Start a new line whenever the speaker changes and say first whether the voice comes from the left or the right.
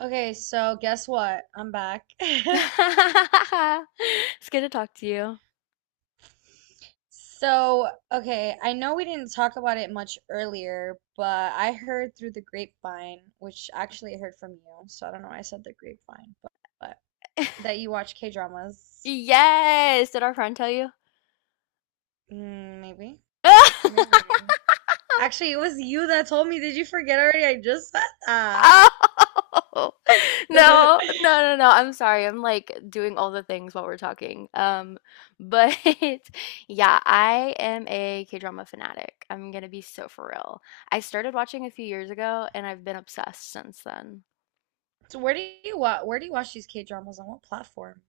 right: Okay, so guess what? I'm back.
left: It's good to talk to you.
right: Okay, I know we didn't talk about it much earlier, but I heard through the grapevine, which actually I heard from you, so I don't know why I said the grapevine, but that you watch K-dramas.
left: Yes! Did our friend tell you?
right: Mm, maybe, maybe, maybe. Actually, it was you that told me. Did you forget already? I just said that.
left: Oh! No, no, no, no. I'm sorry. I'm like doing all the things while we're talking. But yeah, I am a K-drama fanatic. I'm gonna be so for real. I started watching a few years ago and I've been obsessed since then.
right: So where do you watch these K-dramas, on what platform?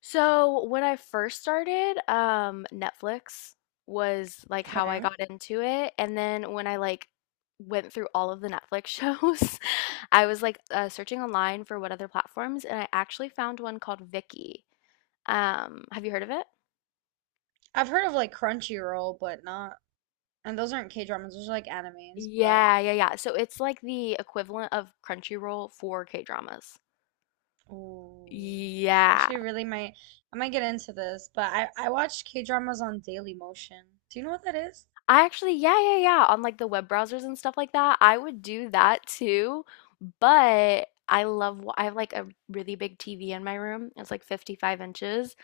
left: So when I first started, Netflix was like how I
right: Okay.
left: got into it. And then when I like went through all of the Netflix shows, I was like searching online for what other platforms, and I actually found one called Viki. Have you heard of it?
right: I've heard of like Crunchyroll, but not. And those aren't K dramas, those are like animes, but
left: Yeah, yeah, yeah. So it's like the equivalent of Crunchyroll for K-dramas.
right: ooh, I
left: Yeah.
right: actually really might I might get into this, but I watch K dramas on Daily Motion. Do you know what that is?
left: Yeah, yeah, yeah. On like the web browsers and stuff like that, I would do that too. But I have like a really big TV in my room. It's like 55 inches.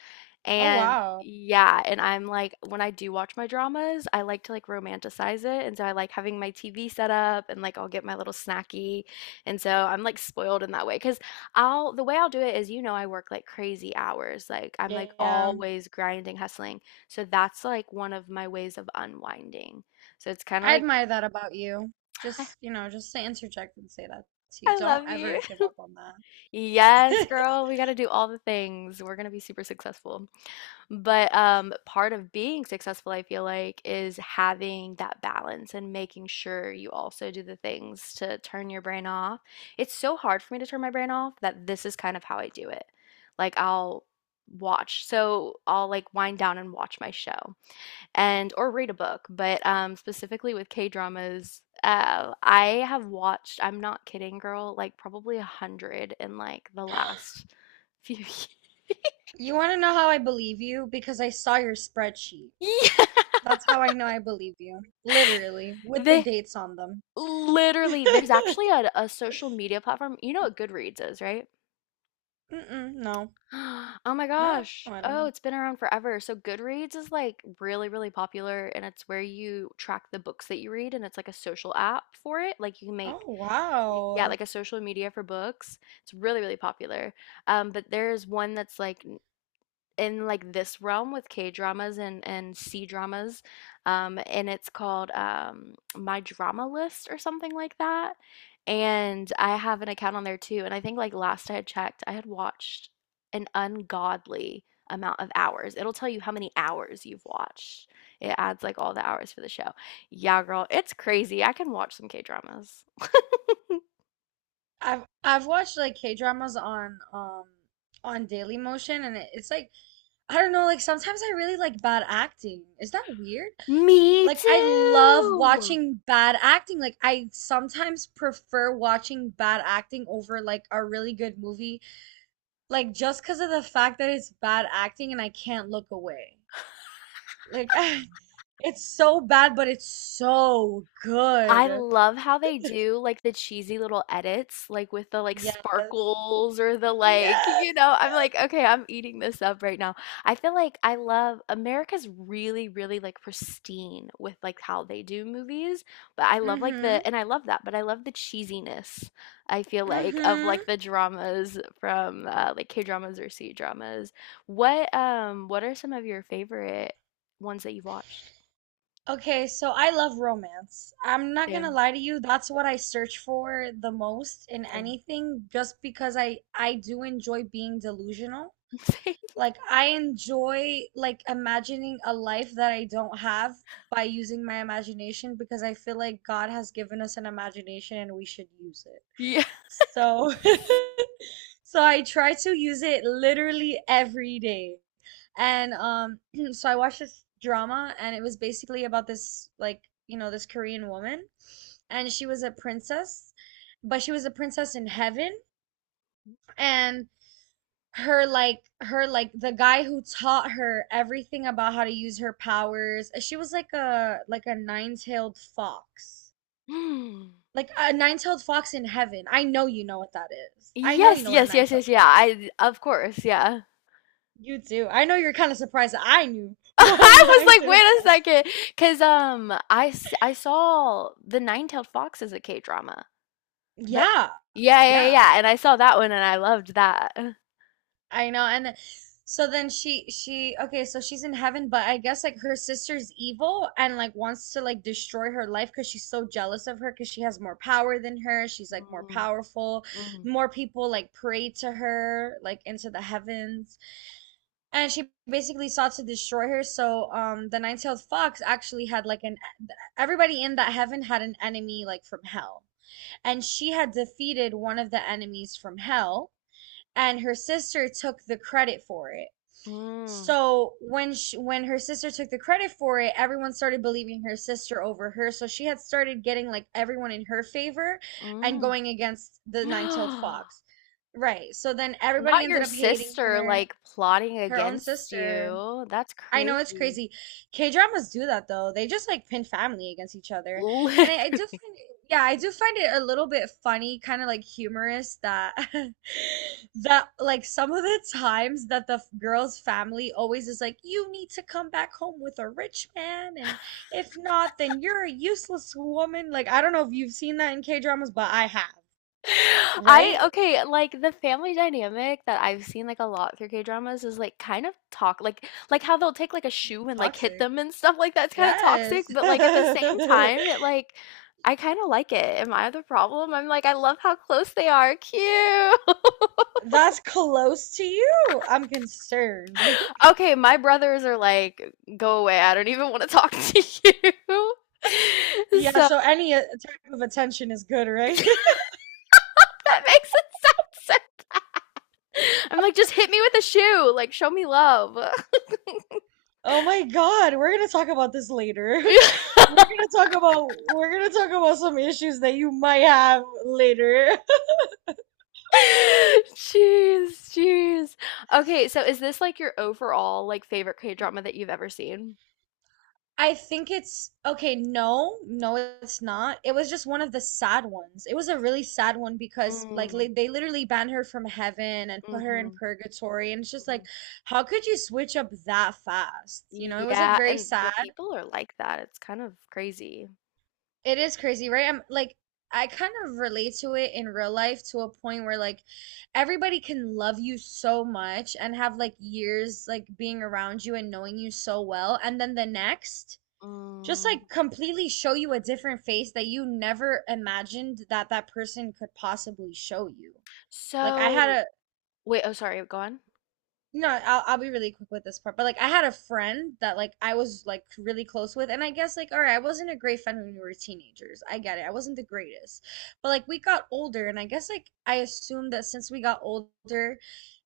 right: Oh
left: And
right: wow.
left: yeah, and I'm like, when I do watch my dramas, I like to like romanticize it. And so I like having my TV set up and like I'll get my little snacky. And so I'm like spoiled in that way, because 'Cause I'll the way I'll do it is, I work like crazy hours. Like I'm like
right: Yeah.
left: always grinding, hustling. So that's like one of my ways of unwinding. So it's kind of
right: I
left: like
right: admire that about you. Just, just to interject and say that to you.
left: I
right: Don't
left: love you.
right: ever give up on that.
left: Yes, girl, we got to do all the things. We're going to be super successful. But part of being successful, I feel like, is having that balance and making sure you also do the things to turn your brain off. It's so hard for me to turn my brain off that this is kind of how I do it. Like I'll so I'll like wind down and watch my show and or read a book. But specifically with K-dramas, I have watched, I'm not kidding, girl, like probably 100 in like the last few years.
right: You want to know how I believe you? Because I saw your spreadsheet.
left: Yeah.
right: That's how I know I believe you. Literally, with the
left: They
right: dates on them.
left: Literally, there's actually a social media platform. You know what Goodreads is, right?
right: Mm-mm, no.
left: Oh my
right: No,
left: gosh.
right: I don't
left: Oh,
right: know.
left: it's been around forever. So Goodreads is like really, really popular and it's where you track the books that you read and it's like a social app for it. Like you can make,
right: Oh
left: yeah,
right: wow.
left: like a social media for books. It's really, really popular. But there's one that's like in like this realm with K dramas and C dramas, and it's called My Drama List or something like that. And I have an account on there too. And I think like last I had checked, I had watched an ungodly amount of hours. It'll tell you how many hours you've watched. It adds like all the hours for the show. Yeah, girl, it's crazy. I can watch some K dramas.
right: I've watched like K-dramas on Daily Motion, and it's like I don't know, like sometimes I really like bad acting. Is that weird?
left: Me
right: Like I love
left: too.
right: watching bad acting. Like I sometimes prefer watching bad acting over like a really good movie, like just because of the fact that it's bad acting and I can't look away. Like it's so bad but it's so
left: I
right: good.
left: love how they do like the cheesy little edits, like with the like
right: Yeah.
left: sparkles or the like,
right: Yes.
left: you know, I'm
right: Yeah.
left: like, okay, I'm eating this up right now. I feel like I love America's really, really like pristine with like how they do movies, but I love like
right: Mm-hmm.
left: the, and I love that, but I love the cheesiness, I feel like, of
right: Mm-hmm.
left: like the dramas from like K-dramas or C-dramas. What are some of your favorite ones that you've watched?
right: Okay, so I love romance. I'm not gonna
left: Same,
right: lie to you, that's what I search for the most in
left: same,
right: anything, just because I do enjoy being delusional.
left: same.
right: Like I enjoy like imagining a life that I don't have by using my imagination, because I feel like God has given us an imagination and we should use it.
left: Yeah.
right: So so I try to use it literally every day. And so I watched this drama and it was basically about this, like, you know, this Korean woman, and she was a princess, but she was a princess in heaven, and her like the guy who taught her everything about how to use her powers. She was like a nine-tailed fox.
left: Hmm.
right: Like a nine-tailed fox in heaven. I know you know what that is. I know you
left: Yes,
right: know what a
left: yes, yes,
right: nine-tailed
left: yes, yeah.
right: fox.
left: I Of course, yeah.
right: You do. I know you're kind of surprised that I knew what a
left: I was
right: nine
left: like,
right: tailed fox.
left: wait a second, because I saw the Nine Tailed Fox as a K drama, but
right: Yeah,
left: yeah, yeah,
right: yeah,
left: yeah, and I saw that one and I loved that.
right: I know. And then, so then she okay, so she's in heaven, but I guess like her sister's evil and like wants to like destroy her life because she's so jealous of her, because she has more power than her. She's like more
left: Mm,
right: powerful.
left: mm,
right: More people like pray to her like into the heavens. And she basically sought to destroy her. So the nine-tailed fox actually had like an everybody in that heaven had an enemy like from hell. And she had defeated one of the enemies from hell, and her sister took the credit for it.
left: mm,
right: So when her sister took the credit for it, everyone started believing her sister over her, so she had started getting like everyone in her favor and
left: mm.
right: going against the nine-tailed fox, right? So then everybody
left: Not your
right: ended up hating
left: sister
right: her.
left: like plotting
right: Her own
left: against
right: sister.
left: you. That's
right: I know it's
left: crazy.
right: crazy. K-dramas do that though. They just like pin family against each other. And I do
left: Literally.
right: find it, yeah, I do find it a little bit funny, kind of like humorous that that like some of the times that the girl's family always is like, "You need to come back home with a rich man, and if not, then you're a useless woman." Like, I don't know if you've seen that in K-dramas, but I have,
left: I
right: right?
left: Okay, like the family dynamic that I've seen like a lot through K-dramas is like kind of talk like how they'll take like a shoe and like hit
right: Toxic.
left: them and stuff like that's kind of toxic,
right: Yes.
left: but like at the same time it like I kind of like it. Am I the problem? I'm like I love how close they are. Cute.
right: That's close to you. I'm concerned.
left: Okay, my brothers are like go away. I don't even want to talk to you.
right: Yeah,
left: So
right: so any type of attention is good, right?
left: that makes it sound so bad. I'm like just hit me with a shoe. Like show me love.
right: Oh my God, we're gonna talk about this later. We're gonna talk about some issues that you might have later.
left: Jeez, jeez. Okay, so is this like your overall like favorite K-drama that you've ever seen?
right: I think it's okay, no, no, it's not. It was just one of the sad ones. It was a really sad one because like
left: Mm,
right: li they literally banned her from heaven and put her in
left: mhm,
right: purgatory, and it's just like
left: mhm.
right: how could you switch up that fast? You know, it was like
left: Yeah,
right: very
left: and
right: sad.
left: but people are like that. It's kind of crazy.
right: It is crazy, right? I'm like I kind of relate to it in real life, to a point where like everybody can love you so much and have like years like being around you and knowing you so well, and then the next just
left: Mm.
right: like completely show you a different face that you never imagined that that person could possibly show you. Like I
left: So,
right: had
left: wait, oh sorry, go on.
right: no, I'll be really quick with this part. But like I had a friend that like I was like really close with, and I guess like all right, I wasn't a great friend when we were teenagers. I get it. I wasn't the greatest. But like we got older, and I guess like I assumed that since we got older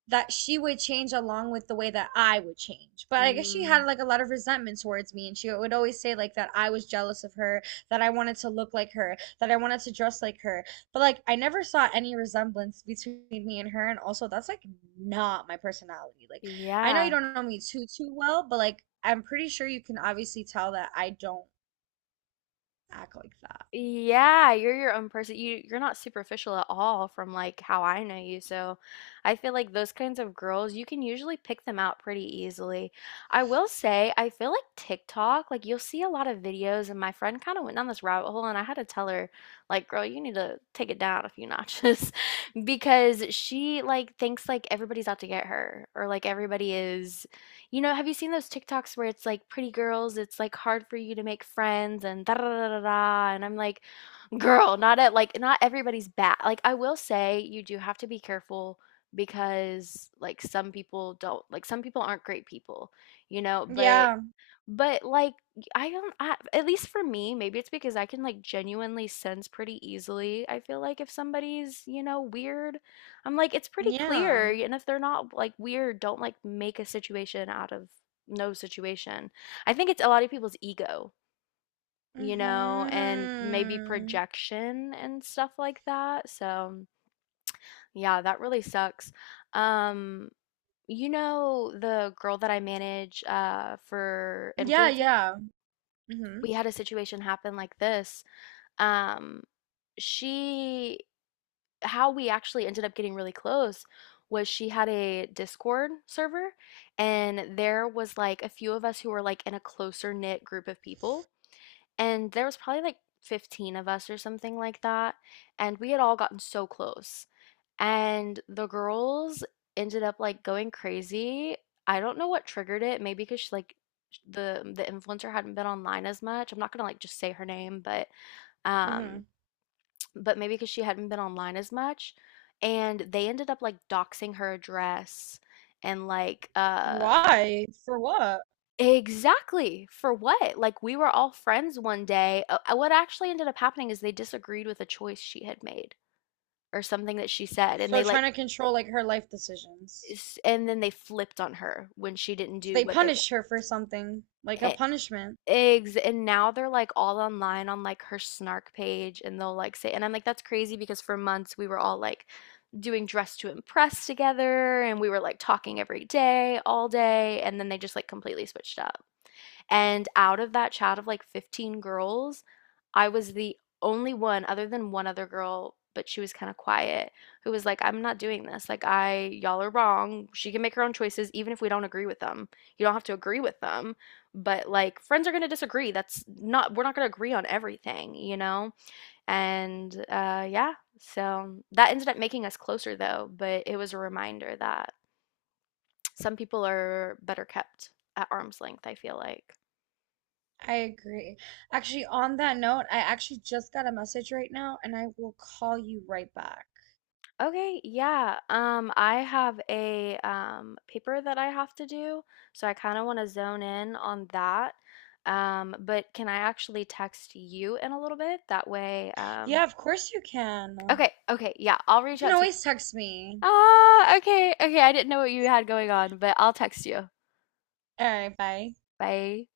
right: that she would change along with the way that I would change. But I guess she
left: Mm,
right: had like a lot of resentment towards me, and she would always say like that I was jealous of her, that I wanted to look like her, that I wanted to dress like her. But like I never saw any resemblance between me and her, and also that's like not my personality. Like I know you
left: yeah.
right: don't know me too well, but like I'm pretty sure you can obviously tell that I don't act like that.
left: Yeah, you're your own person. You're not superficial at all from like how I know you. So I feel like those kinds of girls, you can usually pick them out pretty easily. I will say, I feel like TikTok, like you'll see a lot of videos and my friend kind of went down this rabbit hole and I had to tell her like, girl, you need to take it down a few notches because she like thinks like everybody's out to get her or like everybody is, you know, have you seen those TikToks where it's like pretty girls it's like hard for you to make friends and da da da da da and I'm like girl not everybody's bad. Like I will say you do have to be careful because like some people don't like some people aren't great people, you know, but
right: Yeah.
left: but, like, I don't I at least for me, maybe it's because I can, like, genuinely sense pretty easily, I feel like if somebody's, weird, I'm like, "It's pretty
right: Yeah.
left: clear," and if they're not, like, weird, don't, like, make a situation out of no situation. I think it's a lot of people's ego, and maybe
right: Hmm.
left: projection and stuff like that, so, yeah, that really sucks. Um, you know the girl that I manage, for
right: Yeah,
left: influencing?
right: yeah. Hmm.
left: We had a situation happen like this. Um, she, how we actually ended up getting really close was she had a Discord server, and there was like a few of us who were like in a closer knit group of people, and there was probably like 15 of us or something like that, and we had all gotten so close. And the girls ended up, like, going crazy. I don't know what triggered it, maybe 'cause the influencer hadn't been online as much. I'm not gonna, like, just say her name, um
right: Hmm.
left: but maybe because she hadn't been online as much, and they ended up, like, doxing her address and, like, uh
right: Why? For what?
left: Exactly! For what? Like, we were all friends one day. What actually ended up happening is they disagreed with a choice she had made or something that she said, and
right: So they're
left: they, like,
right: trying to control like her life decisions.
left: and then they flipped on her when she didn't
right: So
left: do
right: they
left: what they
right: punished her for something, like a
left: wanted.
right: punishment.
left: Eggs, and now they're like all online on like her snark page, and they'll like say, and I'm like, that's crazy because for months we were all like doing dress to impress together, and we were like talking every day, all day, and then they just like completely switched up. And out of that chat of like 15 girls, I was the only one, other than one other girl, but she was kind of quiet, who was like, I'm not doing this. Like, y'all are wrong. She can make her own choices, even if we don't agree with them. You don't have to agree with them. But like, friends are going to disagree. That's not, we're not going to agree on everything, you know? And yeah, so that ended up making us closer though, but it was a reminder that some people are better kept at arm's length, I feel like.
right: I agree. Actually, on that note, I actually just got a message right now and I will call you right back.
left: Okay, yeah. I have a paper that I have to do, so I kind of want to zone in on that. But can I actually text you in a little bit?
right: Yeah, of course you can.
left: Okay, okay, yeah, I'll
right: You
left: reach
right: can
left: out to you.
right: always text me.
left: Ah, okay, okay, I didn't know what you had going on, but I'll text you.
right: All right, bye.
left: Bye.